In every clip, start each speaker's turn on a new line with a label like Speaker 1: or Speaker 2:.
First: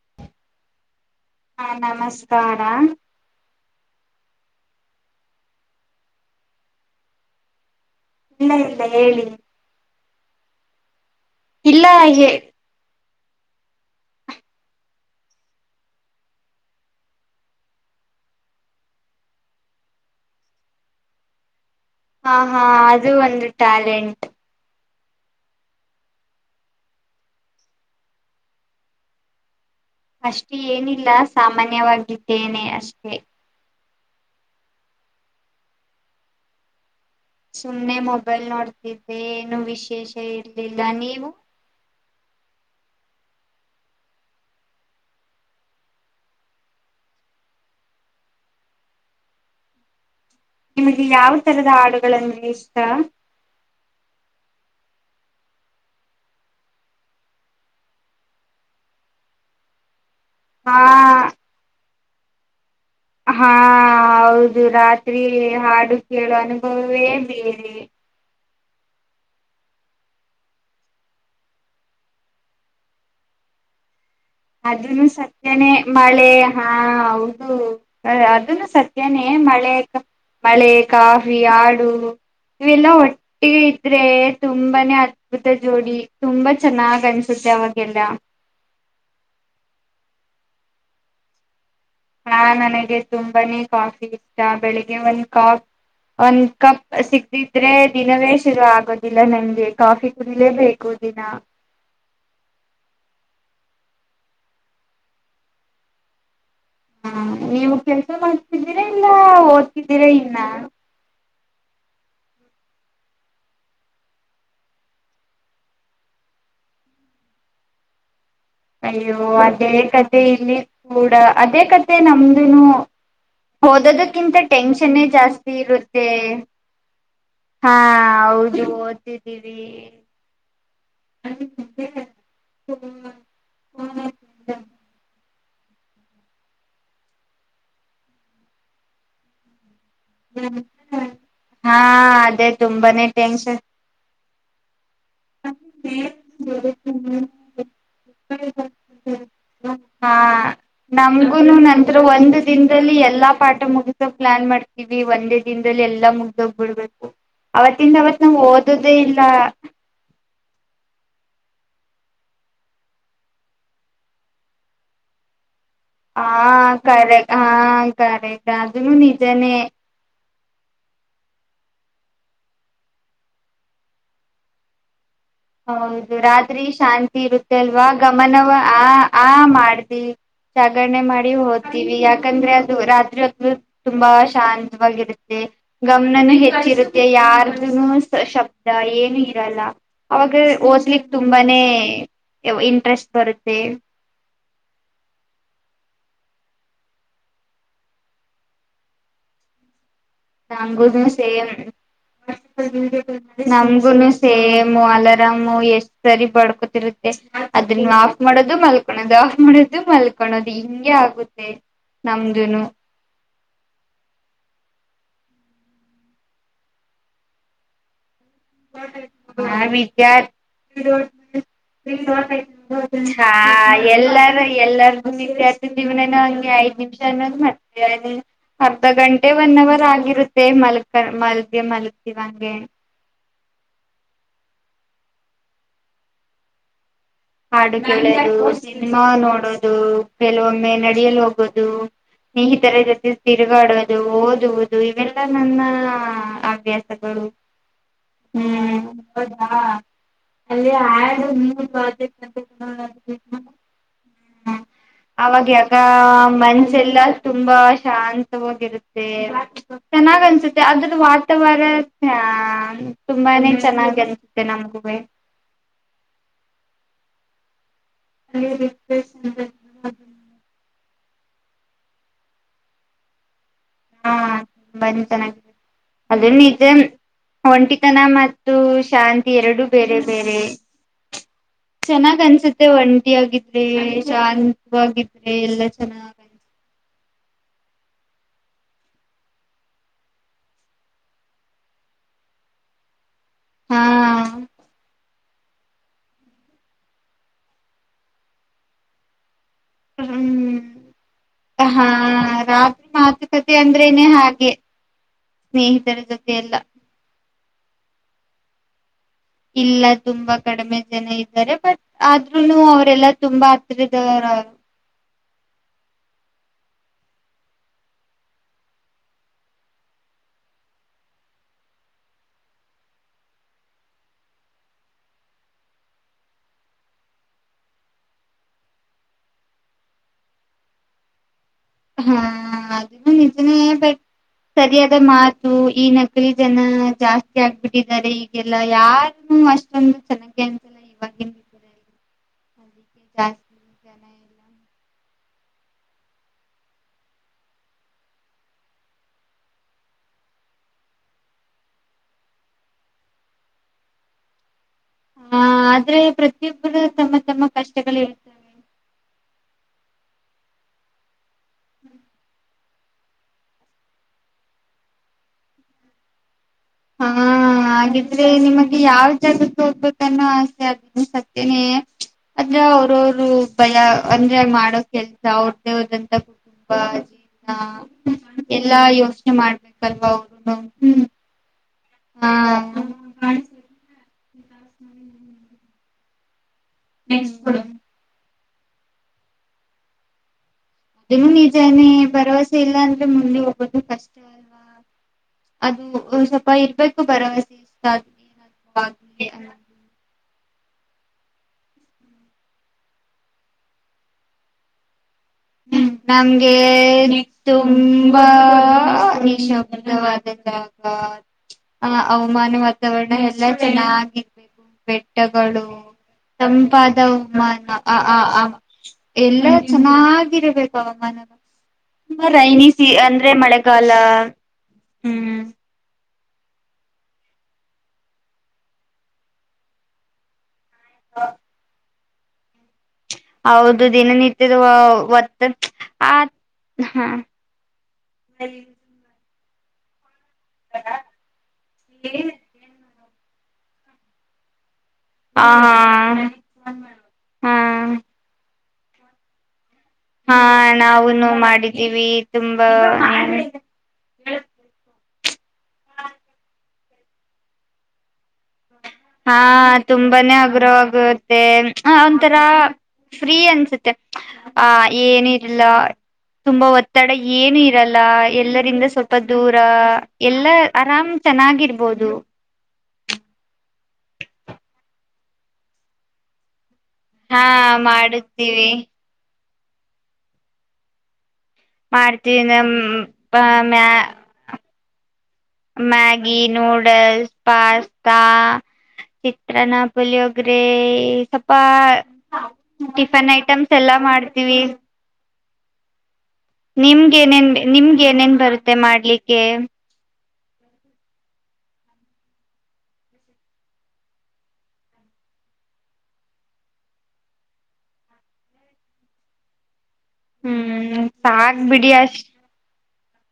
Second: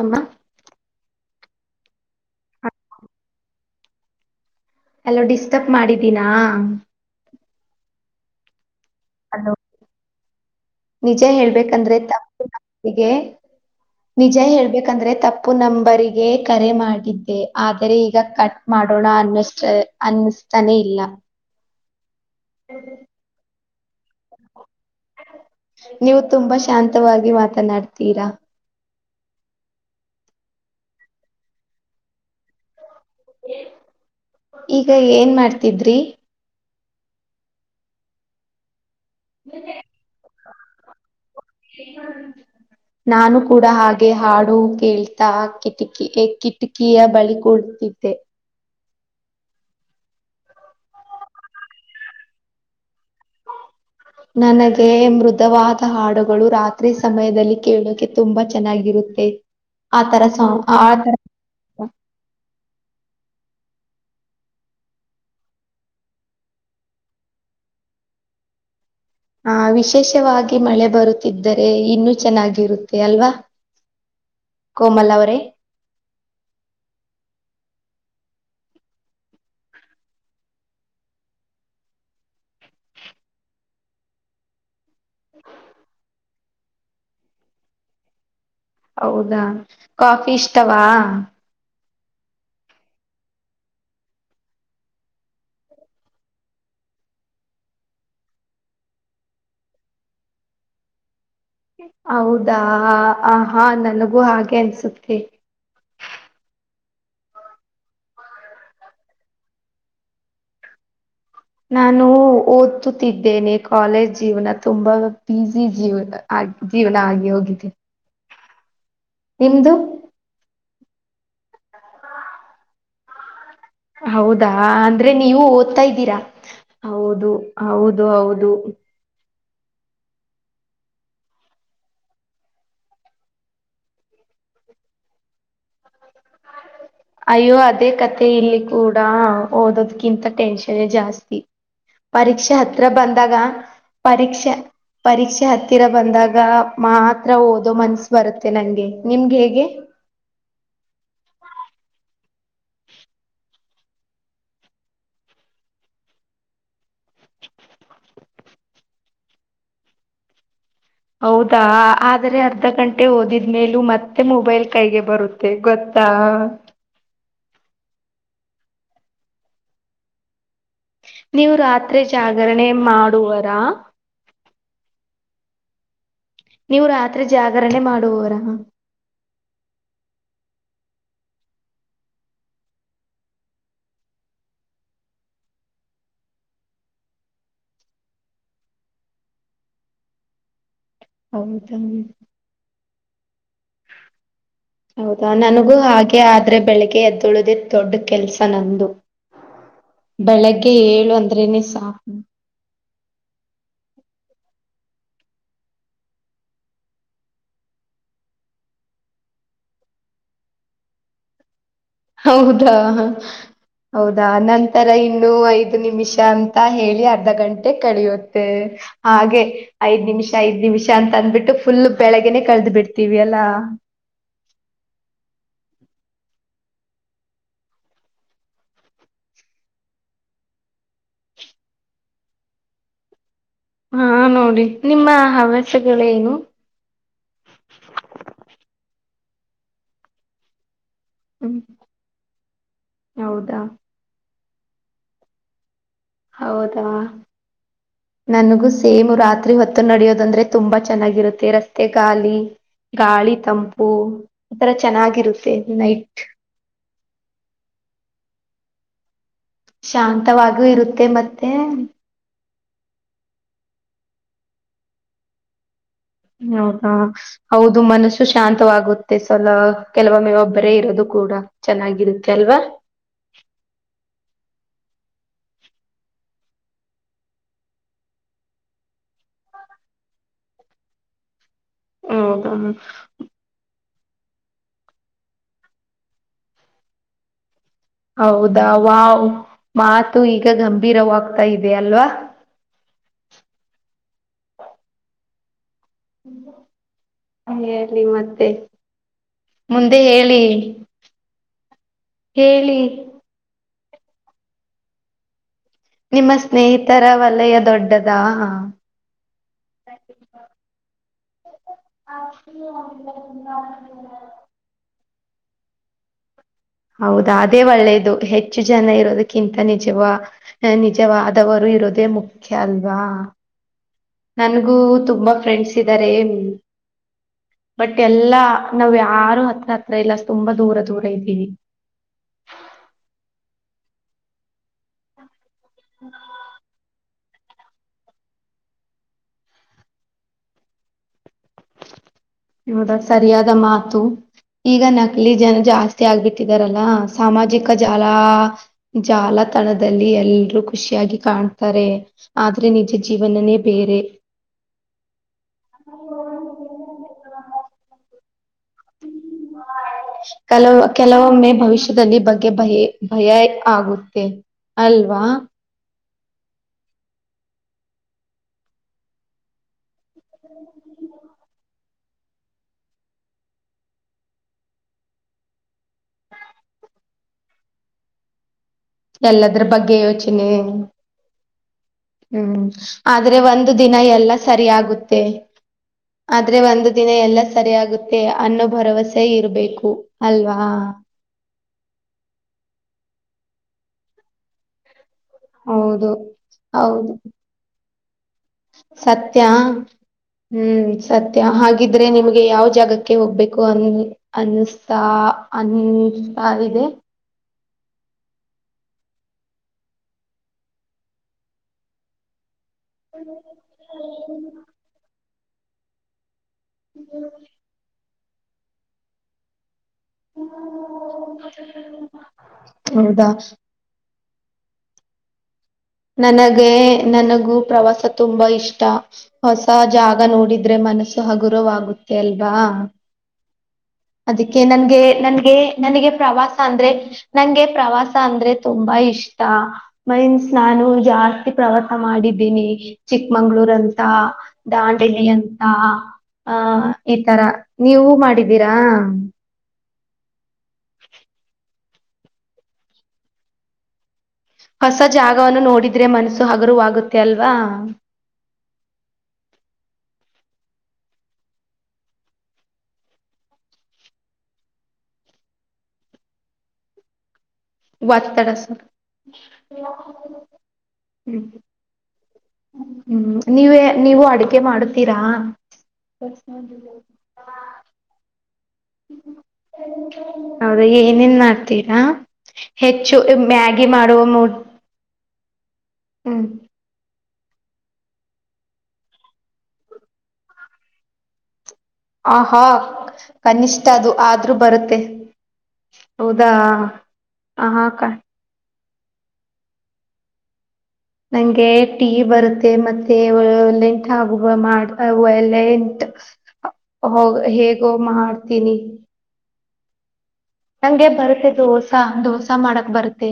Speaker 1: ಅಮ್ಮ
Speaker 2: ಹಾ ನಮಸ್ಕಾರ
Speaker 1: ಎಲ್ಲ ಡಿಸ್ಟರ್ಬ್ ಮಾಡಿದ್ದೀನಾ
Speaker 2: ಇಲ್ಲ ಇ ಎಲ್ಲ ಹೇಳಿ
Speaker 1: ಹಲೋ. ನಿಜ
Speaker 2: ಇಲ್ಲ
Speaker 1: ಹೇಳ್ಬೇಕಂದ್ರೆ
Speaker 2: ಹೇ
Speaker 1: ತಪ್ಪಿಗೆ ನಿಜ ಹೇಳ್ಬೇಕಂದ್ರೆ ತಪ್ಪು ನಂಬರಿಗೆ ಕರೆ ಮಾಡಿದ್ದೆ ಆದ್ರೆ ಈಗ ಕಟ್ ಮಾಡೋಣ ಅನ್ನಷ್ಟ ಅನ್ನಿಸ್ತಾನೆ ಇಲ್ಲ
Speaker 2: ಹಾ ಹಾ ಅದು ಒಂದು ಟ್ಯಾಲೆಂಟ್
Speaker 1: ನೀವು ತುಂಬಾ ಶಾಂತವಾಗಿ ಮಾತನಾಡ್ತೀರಾ
Speaker 2: ಅಷ್ಟೇ ಏನಿಲ್ಲ ಸಾಮಾನ್ಯವಾಗಿದ್ದೇನೆ ಅಷ್ಟೇ
Speaker 1: ಈಗ ಏನ್ ಮಾಡ್ತಿದ್ರಿ
Speaker 2: ಸುಮ್ಮ್ನೆ ಮೊಬೈಲ್ ನೋಡ್ತ ಏನು ವಿಶೇಷ ಹೇಳ ಇಲ್ಲ ನೀವು
Speaker 1: ನಾನು ಕೂಡ ಹಾಗೆ ಹಾಡು ಕೇಳ್ತಾ ಕಿಟಕಿ ಕಿಟಕಿಯ ಬಳಿ ಕೂಳಿತ್ತಿದ್ದೆ
Speaker 2: ನಿಮಗೆ ಯಾವ ತರದ ಹಾಡುಗಳಂದ್ರೆ ಇಷ್ಟ
Speaker 1: ನನಗೆ ಮೃದುವಾದ ಹಾಡುಗಳು ರಾತ್ರಿ ಸಮಯದಲ್ಲಿ ಕೇಳೋಕೆ ತುಂಬಾ ಚೆನ್ನಾಗಿರುತ್ತೆ ಆ ತರ ಹ
Speaker 2: ಹಾ
Speaker 1: ಆ ತರ
Speaker 2: ಹಾ ಹೌದು ರಾತ್ರಿ ಹಾಡು ಕೇಳೋ ಅನುಭವವೇ ಬೇರೆ
Speaker 1: ಹಾ ವಿಶೇಷವಾಗಿ ಮಳೆ ಬರುತ್ತಿದ್ದರೆ ಇನ್ನುೂ ಚೆನ್ನಾಗಿರುತ್ತೆ ಅಲ್ವಾ
Speaker 2: ಅದನು
Speaker 1: ಕೋಮಲ್ ಅವರೇ
Speaker 2: ಸತ್ಯನೇ ಮಳೆ ಹಾ ಹೌದು ಅದನ್ನು ಸತ್ಯನೇ ಮಳೆ ಮಳೆ ಕಾಫಿ ಹಾಡು ಇವೆಲ್ಲಾ ಒಟ್ಟಿಗೆ ಇದ್ರೆ ತುಂಬಾನೇ ಅದ್ಭುತ ಜೋಡಿ ತುಂಬಾ ಚೆನ್ನಾಗ್ ಅನ್ಸುತ್ತೆ ಅವಾಗೆಲ್ಲ
Speaker 1: ಹೌದಾ ಕಾಫಿ ಇಷ್ಟವಾ
Speaker 2: ಹಾ ನನಗೆ ತುಂಬಾನೇ ಕಾಫಿ ಇಷ್ಟ ಬೆಳಿಗ್ಗೆ ಒಂದ್ ಕಪ್ ಒಂದ್ ಕಪ್ ಸಿಗದಿದ್ರೆ ದಿನವೇ ಶುರು ಆಗೋದಿಲ್ಲ ನಂಗೆ ಕಾಫಿ ಕುುದಲೇಬೇಕು ದಿನ
Speaker 1: ಹೌದಾ ಆ ಹಾ ನನಗೂ ಹಾಗೆ ಅನ್ಸುತ್ತೆ
Speaker 2: ಹಾ ನೀವು ಕೆಲ್ಸ ಮಾಡತಿದ್ದೀರಾ ಇಲ್ಲ ಓದ್ತಿದ್ದೀರಾ ಇನ್ನ
Speaker 1: ನಾನು ಓದ್ತುತ್ತಿದ್ದೇನೆ ಕಾಲೇಜ್ ಜೀವನ ತುಂಬಾ ಬಸಿ ಜೀವ ಆಗ ಜೀವನ ಆಗಿ ಹೋಗಿದೆೆ
Speaker 2: ಅಯ್ಯೋ ಅದೇ ಕಥೆ ಇಲ್ಲಿ ಮುಡ [unintelligible] ಅದೇ ಕತೆ ನಮ್ದುನು ಓದೋದಕ್ಕಿಂತ
Speaker 1: ಹೌದಾ
Speaker 2: ಟೆಂಕ್ಷನ್ನೇ
Speaker 1: ಅಂದ್ರೆ ನೀವು
Speaker 2: ಜಾಸ್ತಿ
Speaker 1: ಓದ್ತಾ
Speaker 2: ಇರುತ್ತೆ
Speaker 1: ಇದ್ದೀರಾ ಹೌದು
Speaker 2: ಹಾ
Speaker 1: ಹೌದು
Speaker 2: ಹೌದು ಓ ದವಿ [unintelligible] [unintelligible]
Speaker 1: ಅಯ್ಯೋ ಅದೇ ಕತೆ ಇಲ್ಲಿ ಕೂಡ ಓದ್ದ್ ಕಿಂತ ಟೆನ್ಷನ್ ಜಾಸ್ತಿ
Speaker 2: ಹಾ ಅದೇ
Speaker 1: ಪರೀಕ್ಷೆ ಹತ್ರ
Speaker 2: ತುಂಬಾನೇ
Speaker 1: ಬಂದಾಗ
Speaker 2: ಟೆನ್ಷನ್
Speaker 1: ಪರೀಕ್ಷೆ ಪರೀಕ್ಷೆ ಹತ್ತಿರ ಬಂದಾಗ ಮಾತ್ರ ಓದೋ ಮನ್ಸ್ ಬರುತ್ತೆ ನಂಗೆ ನಿಮ್ಗೆ ಹೇಗೆ
Speaker 2: ನಮಗುನು ನಂತ್ರ ಒಂದ ದಿನದಲ್ಲಿ ಎಲ್ಲಾ ಪಾಠ ಮು ಮುಗ್ಸೋ ಪ್ಲಾನ್ ಮಾಡ್ತೀವಿ ಒಂದೇ ದಿನದಲ್ಲಿ ಎಲ್ಲಾ ಮುಗ್ದೋಗ್ಬಿಡ್ಬೇಕು ಅವತ್ತಿಂದ ಅವತ್ ನಾವ್ ಓದೊದೇ ಇಲ್ಲ
Speaker 1: ಹೌದಾ ಆದ್ರೆ ಅರ್ಧ ಗಂಟೆ ಓದಿದ್ಮೇಲು ಮತ್ತೆ ಮೊಬೈಲ್ ಕೈಗೆ ಬರುತ್
Speaker 2: ಹಾ ಕರೆಟ್ ಹಾ ಕರೆಟ್ ಅದುನು ನಿಜಾನೇ
Speaker 1: ನೀವು ರಾತ್ರಿ ಜಾಗರಣೆ ಮಾಡುವರಾ
Speaker 2: ಹೌದು ರಾತ್ರಿ
Speaker 1: ನೀವು
Speaker 2: ಶಾಂತಿ
Speaker 1: ರಾತ್ರಿ
Speaker 2: ಇರುತ್ತೆ
Speaker 1: ಜಾಗರಣೆ
Speaker 2: ಅಲ್ವಾ
Speaker 1: ಮಾಡುವವರಾ
Speaker 2: ಗಮನವ ಆ ಆ ಮಾಡ್ತಿವಿ ಜಾಗರಣೆ ಮಾಡಿ ಓದದ್ತೀವಿ ಯಾಕಂದ್ರೆ ಅದು ರಾತ್ರಿಹೊತ್ತು ತುಂಬಾ ಶಾಂತವಾಗಿರುತ್ತೆ ಗಮನನು ಹೆಚ್ಚಿರುತ್ತೆ ಯಾರದುನು ಶಬ್ದ ಏನು ಇರಲ್ಲ ಅವಾಗ ಓದ್ [unintelligible] ತುಂಬಾನೇ
Speaker 1: ಹೌದಾ
Speaker 2: ಇವ್ ಇಂಟ್ರೆಸ್ಟ್ [unintelligible]
Speaker 1: ಹೌದಾ ನನಗೂ ಹಾಗೆ [unintelligible] ಆದ್ರೆ ಬೆಳಿಗ್ಗೆ ಎದ್ದಳುದೇ ದೊಡ್ ಕೆಲ್ಸ ನಂದು ಬೆಳಗ್ಗೆ
Speaker 2: ನಂಗೂನು
Speaker 1: ಏಳು
Speaker 2: ಸೇಮ್
Speaker 1: ಅಂದ್ರೇನೆ ಸಾಕು
Speaker 2: [inaudible] ನಂಗೂನು ಸೇಮು ಅಲರಾಮು ಎಷ್ಟ್ ಸರಿ ಬಡ್ಕೊತಿರುತ್ತೆ ಅದ್ರನ್ನ ಆಫ್ ಮಾಡೋದು ಮಲ್ಕಳೋದು ಆಫ್ ಮಾಡೋದು ಮಲ್ಕಳೋದು ಹಿಂಗಗೆ ಆಗುತ್ತೆ ನಮ್ದುನು
Speaker 1: ಹೌದಾ ಹೌದಾ ನಂತರ ಏನ್ ಇನ್ನು ಐದು ನಿಮಿಷ ಅಂತ ಹೇಳಿ ಅರ್ಧ ಗಂಟೆ ಕಳಿಯುತ್ [unintelligible]
Speaker 2: ಹಾ ವಿಚಾರ್
Speaker 1: ಐದ್ ನಿಮಿಷ ಅಂತ ಅಂದ್ಬಿಟ್ಟು ಫುಲ್ ಬೆಳಗ್ಗೆನೆ ಕಳ್ದ್
Speaker 2: [unintelligible]
Speaker 1: ಬಿಡ್ತೀವಿ
Speaker 2: ಹಾ
Speaker 1: ಅಲ್ಲಾ.
Speaker 2: ಎಲ್ಲಾರ ಎಲ್ಲಾರಗು ವಿಚಾರ್ಸ್ [unintelligible] ಹಂಗೆ ಐದ್ ನಿಮಿಷ ಅನ್ನೋದ್ ಮತ್ತ ಅರ್ಧ ಗಂಟೆ ಒನ್ ಅವರ್ ಆಗಿರುತ್ತೆ ಮಲ್ಕ ಮಲ್ಗೆ ಮಲ್ಗ್ತಿವಂಗೆ
Speaker 1: ಹಾ ನೋಡಿ ನಿಮ್ಮ ಹವ್ಯಾಸಗಳೇನು
Speaker 2: ಹಾಡು ಕೇಳದು ಸಿನಿಮಾ ನೋಡೋದು ಕೆಲವೊಮ್ಮೆ ನ [unintelligible]
Speaker 1: ಹ್ಮ್
Speaker 2: ಹೋಗೋದು ಸ್ನೇಹಿತರ ಜೊತೆ
Speaker 1: ಹೌದಾ
Speaker 2: ತಿರುಗಾಡೋದು ಇವೆಲ್ಲಾ ನನ್ನ
Speaker 1: ಹೌದಾ
Speaker 2: ಹವ್ಯಾಸಗಳು
Speaker 1: ನನ್ಗೂ
Speaker 2: ಹ್ಮ್
Speaker 1: ಸೇಮ್
Speaker 2: ಹೌದಾ
Speaker 1: ರಾತ್ರಿ ಹೊತ್ತು ನಡೆಯೋದಂದ್ರೆ ತುಂಬಾ ಚೆನ್ನಾಗಿರುತ್ತೆ ರಸ್ತೆ ಗಾಳ್
Speaker 2: [unintelligible]
Speaker 1: ಈತರ ಚೆನ್ನಾಗಿರುತ್ತೆ
Speaker 2: ಅವಾಗ್ಯಗ
Speaker 1: ನೈಟ್
Speaker 2: ಮನ್ಸೆಲ್ಲ ತುಂಬಾ ಶಾಂತ್ ವಾಗಿರುತ್ತೆ [unintelligible] ಚೆನ್ನಾಗ್ ಅನ್ಸುತ್ತೆ
Speaker 1: ಶಾಂತವಾಗಿಯೂ
Speaker 2: ಅದ್ರ
Speaker 1: ಇರುತ್ತೆ
Speaker 2: ವಾತಾವರ
Speaker 1: ಮತ್ತೆ
Speaker 2: [unintelligible] ತುಂಬಾನೇ ಚೆನ್ನಾಗಿ ಅನ್ಸುತ್ತೆ ನಮಗೂವೇ
Speaker 1: ಹೌದಾ ಹೌದ್ ಅದು ಮನಸ್ಸು ಶಾಂತವಾಗುತ್ತೆ ಸಲ ಕೆಲವೊಮ್ಮೆ ಒಬ್ಬರೇ ಇರೋದು ಕೂಡ ಚೆನ್ನಾಗಿರುತ್ತೆ ಅಲ್ವಾ
Speaker 2: ಹಾ ತುಂಬಾನೆ ಚೆನ್ನಾಗ ಇರತ್ತೆ ಅದನ್ನ ಒಂಟಿತನ ಮತ್ತು ಶಾಂತಿ ಎರಡು ಬೇರೆ ಬೇರೆ ಚೆನ್ನಾಗ್
Speaker 1: ಹೌದಾ
Speaker 2: ಅನ್ಸುತ್ತೆ ಒಂಟಿ ಆಗಿದ್ರೆ ಶಾಂತವಾಗಿ ಇದ್ರೆ ಎಲ್ಲಾ ಚೆನ್ನ
Speaker 1: ಹೌದಾ ವಾವ್ ಮಾತು ಈಗ ಗಂಭೀರವಾಗ್ತಾ ಇದೆ ಅಲ್ವಾ
Speaker 2: ಹಾ.
Speaker 1: ಹೇಳಿ ಮತ್ತೆ ಮುಂದೆ ಹೇಳಿ
Speaker 2: ಹ್ಮ್
Speaker 1: ಹೇಳಿ
Speaker 2: ಕನೆ ಹಾಗೆ ಸ್ನೇಹಿತರ
Speaker 1: ನಿಮ್ಮ
Speaker 2: ಜೊತೆ ಎಲ್ಲ
Speaker 1: ಸ್ನೇಹಿತರ ಓಲಯ ದೊಡ್ಡದಾ
Speaker 2: ಇಲ್ಲ ತುಂಬಾ ಕಡಿಮೆ ಜನ ಇದಾ ರೆ ಬಟ್ ಆದ್ರೂನು ಅವರೆಲ್ಲಾ ತುಂಬಾ ಹತ್ರರದವರು
Speaker 1: ಹೌದಾ ಅದೇ ಒಳ್ಳೇದು ಹೆಚ್ಚು ಜನ ಇರೋದಕ್ಕಿಂತ ನಿಜವ ನಿಜವಾದವರು ಇರೋದೇ ಮುಖ್ಯ ಅಲ್ವಾ. ನನ್ಗೂ ತುಂಬಾ ಫ್ರೆಂಡ್ಸ್ ಇದ್ದಾರೆ ಬಟ್ ಎಲ್ಲಾ ನಾವ್ ಯಾರು ಹತ್ರ ಹತ್ರ ಇಲ್ಲ ತುಂಬಾ ದೂರ ದೂರ ಇದ್ದೀವಿ.
Speaker 2: ಹಾ ಅದನ್ನು ನಿಜನೇ ಬಟ್ ಸರಿಯಾದ ಮಾತ್ ಈ ನಕಲಿ ಜನ ಜಾಸ್ತಿ ಆಗ್ಬಿಟ್ಟಿದ್ದಾರೆ ಈಗೆಲ್ಲ ಯಾರನು ಅಷ್ಟೊಂದು ಚೆನ್ನಾಗ ಅನ್ಸಲ್ಲ ಇವಾಗಿನ ಇದರಲ್ಲಿ
Speaker 1: ಹೌದ
Speaker 2: ಅದಕ್ಕೆ
Speaker 1: ಸರಿಯಾದ
Speaker 2: ಜಾಸ್ತಿ
Speaker 1: ಮಾತು
Speaker 2: ಜನ ಇಲ್ಲ
Speaker 1: ಈಗ ನಕಲಿ ಜನ ಜಾಸ್ತಿ ಆಗ್ಬಿಟ್ಟಿದಾರಲ್ಲ ಸಾಮಾಜಿಕ ಜಾಲ ಜಾಲತಾಣದಲ್ಲಿ ಎಲ್ರೂ ಖುಷಿಯಾಗಿ ಕಾಣ್ತಾರೆ ಆದ್ರೆ ನಿಜ ಜೀವನನೇ ಬೇರೆ.
Speaker 2: ಹ ಆದ್ರೆ ಪ್ರತಿಯೊಬ್ಬರು ತಮ್ಮ ತಮ್ಮ ತಮ್ಮ ಕಷ್ಟಗಳ ಸರಿ.
Speaker 1: ಕೆಲ ಕೆಲವೊಮ್ಮೆ ಭವಿಷ್ಯದಲ್ಲಿ ಬಗೆ ಬಗೆಯ ಭಯ ಆಗುತ್ತೆ ಅಲ್ವಾ
Speaker 2: ಹಾ ಹಾಗಿದ್ರೆ ನಿಮಗೆ ಯಾವ್ ಜಾಗಕ್ಕೆ ಹೋಗ್ಬೇಕನ್ನೋ ಆಸೆ ಅದನ್ನು ಸತ್ತೇನೆ ಅಂದ್ರ ಅವ್ರವರು ಭಯ ಅಂದ್ರೆ ಮಾಡೋ ಕೆಲ್ಸ ಅವ್ರ್ದೇವ್ದಂತ ಕುಟುಂಬ ಜೀವನ ಎಲ್ಲಾ ಯೋಚನೆ
Speaker 1: ಎಲ್ಲದ್ರ ಬಗ್ಗೆ
Speaker 2: ಮಾಡ್ಬೇಕಲ್ವಾ
Speaker 1: ಯೋಚನೆ
Speaker 2: ಅವರುನು ಹ್ಮ್ ಹಾ
Speaker 1: ಹ್ಮ್ ಆದ್ರೆ ಒಂದು ದಿನ ಎಲ್ಲ ಸರಿ ಆಗುತ್ತೆ ಆದ್ರೆ ಒಂದು ದಿನ ಎಲ್ಲಾ ಸರಿ ಆಗುತ್ತೆ ಅನ್ನೋ ಭರವಸೆ ಇರಬೇಕು ಅಲ್ವಾ
Speaker 2: ಅನ್ನು ನಿಜಾನೇ ಭರವಸೆ ಇಲ್ಲ ಅಂದ್ರೆ ಮುಂದೆ ಹೋಗ ಒಂದ ಕಷ್ಟ ಅಲ್ವಾ
Speaker 1: ಹೌದು
Speaker 2: ಅದು ಸ್ವಲ್ಪ ಇರ್ಬೇಕು
Speaker 1: ಹೌದು
Speaker 2: ಭರವಸೆ [unintelligible]
Speaker 1: ಸತ್ಯ
Speaker 2: ಅನ್ನೋ
Speaker 1: ಹ್ಮ್ ಸತ್ಯ ಹಾಗಿದ್ರೆ ನಿಮ್ಗೆ ಯಾವ ಜಾಗಕ್ಕೆ ಹೋಗ್ಬೇಕು ಅನ್ ಅನ್ಸಾತಾ ಅನಸ್ತ
Speaker 2: ನಮ್ಗೆ
Speaker 1: ಇದೆ
Speaker 2: ತುಂಬಾ ನಿಶಬ್ದವಾದ ಜಾಗ ಆ ಹವಮಾನವಾದ ವಾತಾವರ್ಣ ಎಲ್ಲಾ ಚೆನ್ನಾಗಿರ್ಬೇಕು ಬೆ ಬೆಟ್ಟಗಳು ತಂಪಾದ ವಾ ಹ ಹ ಎಲ್ಲ ಚೆನ್ನಾಗ ಹೆಂಗ ಇರಬೇಕ ಹವಾಮಾನ ತುಂಬಾ ರೈನಿ ಸೀಸ್
Speaker 1: ಹೌದಾ
Speaker 2: ಅಂದ್ರೆ ಮಳೆಗಾಲ ಹ್ಮ್
Speaker 1: ನನಗೆ ನನಗೂ ಪ್ರವಾಸ ತುಂಬಾ ಇಷ್ಟ ಹೊಸ ಜಾಗ ನೋಡಿದ್ದ ದ್ರೆ ಮನಸ್ಸು ಹಗುರವಾಗುತ್ತೆ ಯೆಲ್ಲವ
Speaker 2: ಹೌದು ದಿನನಿತ್ಯದ
Speaker 1: ಅದಕ್ಕೆ ನನ್ಗೆ
Speaker 2: ಒತ್ತ
Speaker 1: ನನ್ಗೆ ನನಗೆ
Speaker 2: ಆ
Speaker 1: ಪ್ರವಾಸ ಅಂದ್ರೆ
Speaker 2: ಹಾ
Speaker 1: ನಂಗೆ ಪ್ರವಾಸ ಅಂದ್ರೆ ತುಂಬಾ ಇಷ್ಟ [unintelligible] ನಾನು ಜಾಸ್ತಿ ಪ್ರವಾಸ ಮಾಡಿದ್ದೀನಿ. ಚಿಕ್ಕಮಂಗಳೂರ ಅಂತ ದಾಂಡಲಿ
Speaker 2: ಆ
Speaker 1: ಅಂತ ಆ ಈ ತರ
Speaker 2: ಹಾ
Speaker 1: ನೀವು ಮಾಡಿದ ಇದ್ದೀರಾ
Speaker 2: ಹಾ ನಾವುನು ಮಾಡಿದ್ದೀವಿ ತುಂಬಾ
Speaker 1: ಹೊಸ ಜಾಗವನ್ನು ನೋಡಿದ್ರೆ ಮನಸ್ಸು ಹಗರಾಗುತ್ತೆ ಅಲ್ವಾ
Speaker 2: ಹಾ ತುಂಬಾನೇ ಹಗುರವಾಗುತ್ತೆ ಹ ಒಂಥರ ಫ್ರೀ ಅನ್ಸುತ್ತೆ ಆ ಎನ್ನಿಲ್ಲ ತುಂಬಾ ಒತ್ತಡ ಏನು ಇರಲ್ಲ
Speaker 1: ಒತ್ತಡ ಸ
Speaker 2: ಎಲ್ಲರಿಂದ ಸ್ವಲ್ಪ ದೂರ ಎಲ್ಲಾ ಆರಾಮ್
Speaker 1: ಹ್ಮ್
Speaker 2: ಚೆನ್ನಾಗಿರ್ಬೋದು
Speaker 1: ಹ್ಮ್ ನೀವೇ ನೀವು ಅಡಗೆ ಮಾಡತೀರಾ?
Speaker 2: ಹಾ ಮಾಡ ತಿವಿ
Speaker 1: ಹೌದ ಏನನ್ ಮಾಡ್ತೀರಾ
Speaker 2: ಮಾಡ್ತೀವಿ ನಮ್
Speaker 1: ಹೆಚ್ಚು ಮ್ಯಾಗಿ
Speaker 2: ಮ್ಯಾ
Speaker 1: ಮಾಡುವ ಮೂ
Speaker 2: ಮ್ಯಾಗಿ,
Speaker 1: ಹ್ಮ್.
Speaker 2: ನೂಡಲ್ಸ್ ಪಾಸ್ತಾ ಚಿತ್ರನ ಪುಳಿಯೋಗರೆ ಸಪಾ
Speaker 1: ಆಹಾ ಕನಿಷ್ಠ ಅದು ಆದ್ರೂ
Speaker 2: ಮಾಡ್ತೀವಿ
Speaker 1: ಬರುತ್ತೆ [inaudible]
Speaker 2: ನಿಮ್ಗೆ ನೇನ್
Speaker 1: ಹ ಅಕ್ಕ
Speaker 2: ನಿಮ್ಗೆ ನೇನ್ ಬರುತ್ತ [unintelligible] [inaudible] ಮತ್ತೆ ಮಾಡ್ಲಿಕ್ಕೆ
Speaker 1: ನಂಗೆ ಟೀ ಬರುತ್ತೆ ಮತ್ತೆ ಒಲೆಂಟ್ ಆಗುವ ಮಾಡ ವಲೆಂಟ್ ಹೇಗೋ ಮಾಡ್ತೀನಿ
Speaker 2: ಹ್ಮ್
Speaker 1: ನಂಗೆ ಬರುತ್ತೆ
Speaker 2: ಸಾಕ್ ಬಿಡಿ
Speaker 1: ದೋಸಾ
Speaker 2: ಅಷ್ಟ್
Speaker 1: ದೋಸಾ ಮಾಡಕ್ ಬರ್ತ್ತ ತೇ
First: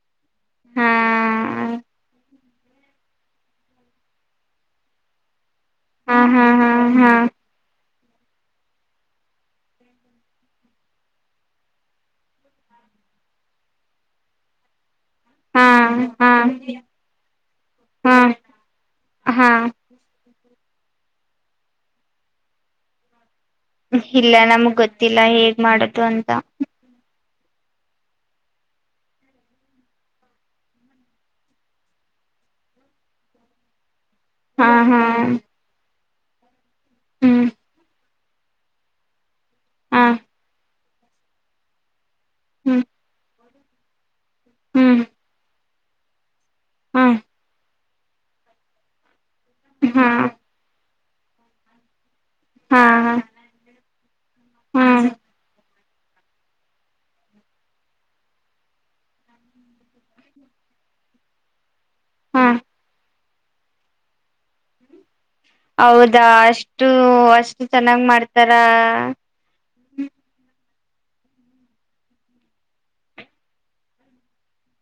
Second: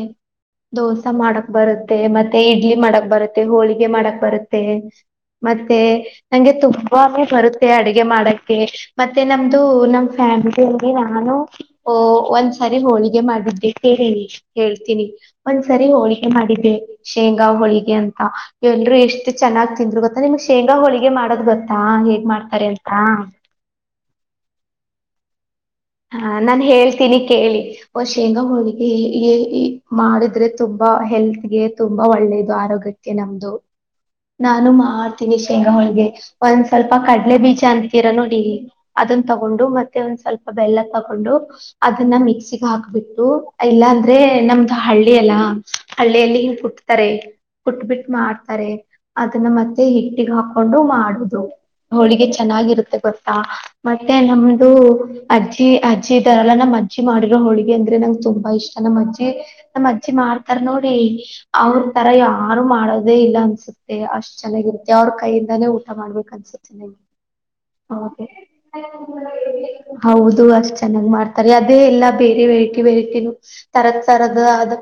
Speaker 2: ಹಾ
Speaker 1: ದೋಸೆ ಮಾಡಕ್ ಬರುತ್ತೆ ಮತ್ತೆ [unintelligible] ಮತ್ತ ಇಡ್ಲಿ ಮಾಡಕ್ ಬರುತ್ತೆ ಹೋಳಿಗೆ ಮಾಡಕ್ ಬರುತ್ತೆ ಮತ್ತೆ
Speaker 2: ಹಾ ಹಾ
Speaker 1: ನಂಗೆ
Speaker 2: ಹಾ
Speaker 1: ತುಂಬಾನೇ ಬರುತ್ತೆ ಅಡುಗೆ [unintelligible] [unintelligible] ಮಾಡಕ್ಕೆ ಮತ್ತೆ ನಮ್ದು ನಮ ಫ್ಯಾಮಿಲಲ್ಲಿ ನಾನು ಓ ಒಂದ್ಸಾರಿ ಹೋಳಿಗೆ ಮಾಡಿದ್ದೆ ಕೇಳಿ ಹೇಳ್ತೀನಿ
Speaker 2: ಹಾ
Speaker 1: ಒಂದ್ಸರಿ ಹೋಳಿಗೆ
Speaker 2: ಹಾ
Speaker 1: ಮಾಡಿದ್ದ ಶೇಂಗಾ ಹೋಳಿಗೆ
Speaker 2: ಹಾ
Speaker 1: ಅಂತ ಎಲ್ರು ಎಷ್ಟ್
Speaker 2: ಹಾ ಹಾ
Speaker 1: ಚೆನ್ನಾಗ್ ತಿಂದ್ರು ಗೊತ್ತ [unintelligible] ಅ ನಿಮ್ಗ್ ಶೇಂಗಾ ಹೋಳಿಗೆ ಮಾಡೋದ್ ಗೊತ್ತಾ ಹೇಗ್ ಮಾಡ್ತಾರೆ ಅಂತ
Speaker 2: ಇಲ್ಲ ನಮಗ್ ಗೊತ್ತಿಲ್ಲ ಹೇ [unintelligible]
Speaker 1: ಹಾ ನಾನ್ ಹೇಳ್ತೀನಿ ಕಿಳಿ ಶೇಂಗಾ ಹೋಳಿಗೆ ಹೇ ಹೇ ಮಾಡಿದ್ರೆ ತುಂಬಾ ಹೆಲ್ತ್ಗೆ ತುಂಬಾ ಒಳ್ಳೇದು ಆರೋಗ್ಯಕ್ಕೆ ನಮ್ದು ನಾನು
Speaker 2: ಹಾ ಹಾ
Speaker 1: ಮಾಡ್ತೀನಿ ಶೇಂಗಾಹಳಗೆ ಪ [inaudible] ಸ್ವಲ್ಪ ಕಡಲೆ
Speaker 2: ಹ್ಮ್
Speaker 1: ಬೀಜಾ ಅಂತೀರನೋಡಿ [unintelligible] [unintelligible] ಅದನ್ನ ತಗೊಂಡು ಮತ್ತೆ
Speaker 2: ಹ
Speaker 1: ಒಂದ್ ಸ್ವಲ್ಪ [unintelligible] ಬೆಲ್ಲ ತಗೊಂಡು ಅದು ಅದನ್ನ ಮಿಕ್ಸಿಗೆ
Speaker 2: ಹ್ಮ್
Speaker 1: ಹಾಕ್ಬಿಟ್ಟು ಇಲ್ಲ ಅ [unintelligible] [unintelligible] ಅದೇ ನಮ್ದು
Speaker 2: ಹ್ಮ್
Speaker 1: ಹಳ್ಳಿ ಎಲ್ಲ ಹಳ್ಳಿಯಲ್ಲಿ ಕುಟ್ತಾರೆ
Speaker 2: ಹ್ಮ್
Speaker 1: ಕುಟ್ಬಿಟ್ಟ ಮಾಡ್ತಾರೆ ಅದನ್ನ ಮತ್ತೆ
Speaker 2: ಹಾ
Speaker 1: ಹಿಟ್ಟಿಗೆ ಹಾಕೊಂಡು ಮಾಡುದು ಹೋಳಿಗೆ
Speaker 2: ಹಾ
Speaker 1: ಚೆನ್ನಾಗಿರುತ್ತೆ ಗೊತ್ತಾ ಮತ್ತೆ ನಮ್ದು
Speaker 2: ಹ್ಮ್
Speaker 1: ಅಜ್ಜಿಅಜ್ಜಿ ಇದರಲ್ಲ ನಮ್ಮ ಅಜ್ಜಿ ಮಾಡರೋ ಹೋಳಿಗೆ ಅಂದ್ರೆ ನಂಗೆ ತುಂಬ [unintelligible] ಬೈ [unintelligible] ನಮ್ಮ್ ಅಜ್ಜಿ ನಮ್ಮ್ ಅಜ್ಜಿ ಮಾಡ್ತಾರ ನೋಡಿ ಅವ್ರ ತರ
Speaker 2: ಹಾ
Speaker 1: ಯಾರು ಮಾಡೋದೇ ಇಲ್ಲ ಅನ್ಸುತ್ತೆ ಅಷ್ಟ್ ಚೆನ್ನಾಗಿರುತ್ತೆ ಅವ್ರ ಕೈಯಿಂದಾನೇ ಊಟ
Speaker 2: ಹೌದಾ
Speaker 1: ಮಾಡ್ಬೇಕ ಅನ್ಸುತ್ತೆ
Speaker 2: ಅಷ್ಟು
Speaker 1: ನಮ್ಗೆ
Speaker 2: ಅಷ್ಟು ಚೆನ್ನಾಗ್ ಮಾಡ್ತಾರ
Speaker 1: [inaudible] ಹೌದು ಅಷ್ಟ ಚೆನ್ನಾಗ್ ಮಾಡ್ತಾರೆ ಅದೇ ಎಲ್ಲಾ ಬೇರೆ ವೆರಟಿ ವೆರಟಿನ ತರದ ತರದ ಆದ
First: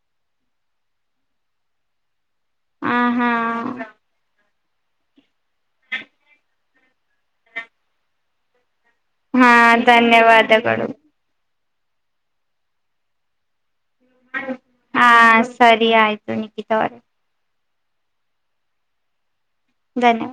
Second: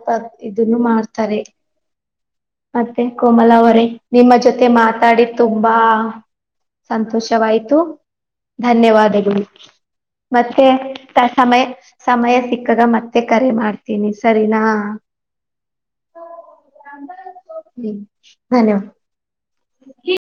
Speaker 1: ಇದನ್ನು ಮಾಡ್ತಾರೆ
Speaker 2: ಹ
Speaker 1: ಮತ್ತೆ
Speaker 2: ಹಾ
Speaker 1: ಕೋಮಲ ಅವರೆ ನಿಮ್ಮ ಜೊತೆ [unintelligible] ಮ [unintelligible] ಮಾತಾಡಿ ತುಂಬಾ ಸಂತೋಷವಾಯ್ತು ಧನ್ಯವಾದಗಳು
Speaker 2: ಹಾ
Speaker 1: ಮತ್ತೆ
Speaker 2: ಧನ್ಯವಾದಗಳು
Speaker 1: ತ ಸಮಯ ಸಮಯ ಸಿಕ್ಕಾಗ ಮತ್ತೆ ಕರೆ ಮಾಡಿ
Speaker 2: ಹಾ ಸರಿ ಆಯ್ತು ನಿಖಿತ ಅವರೆ
Speaker 1: ಹ್ಮ ಧನ್ಯವಾದ
Speaker 2: ಧನ್ಯವಾದ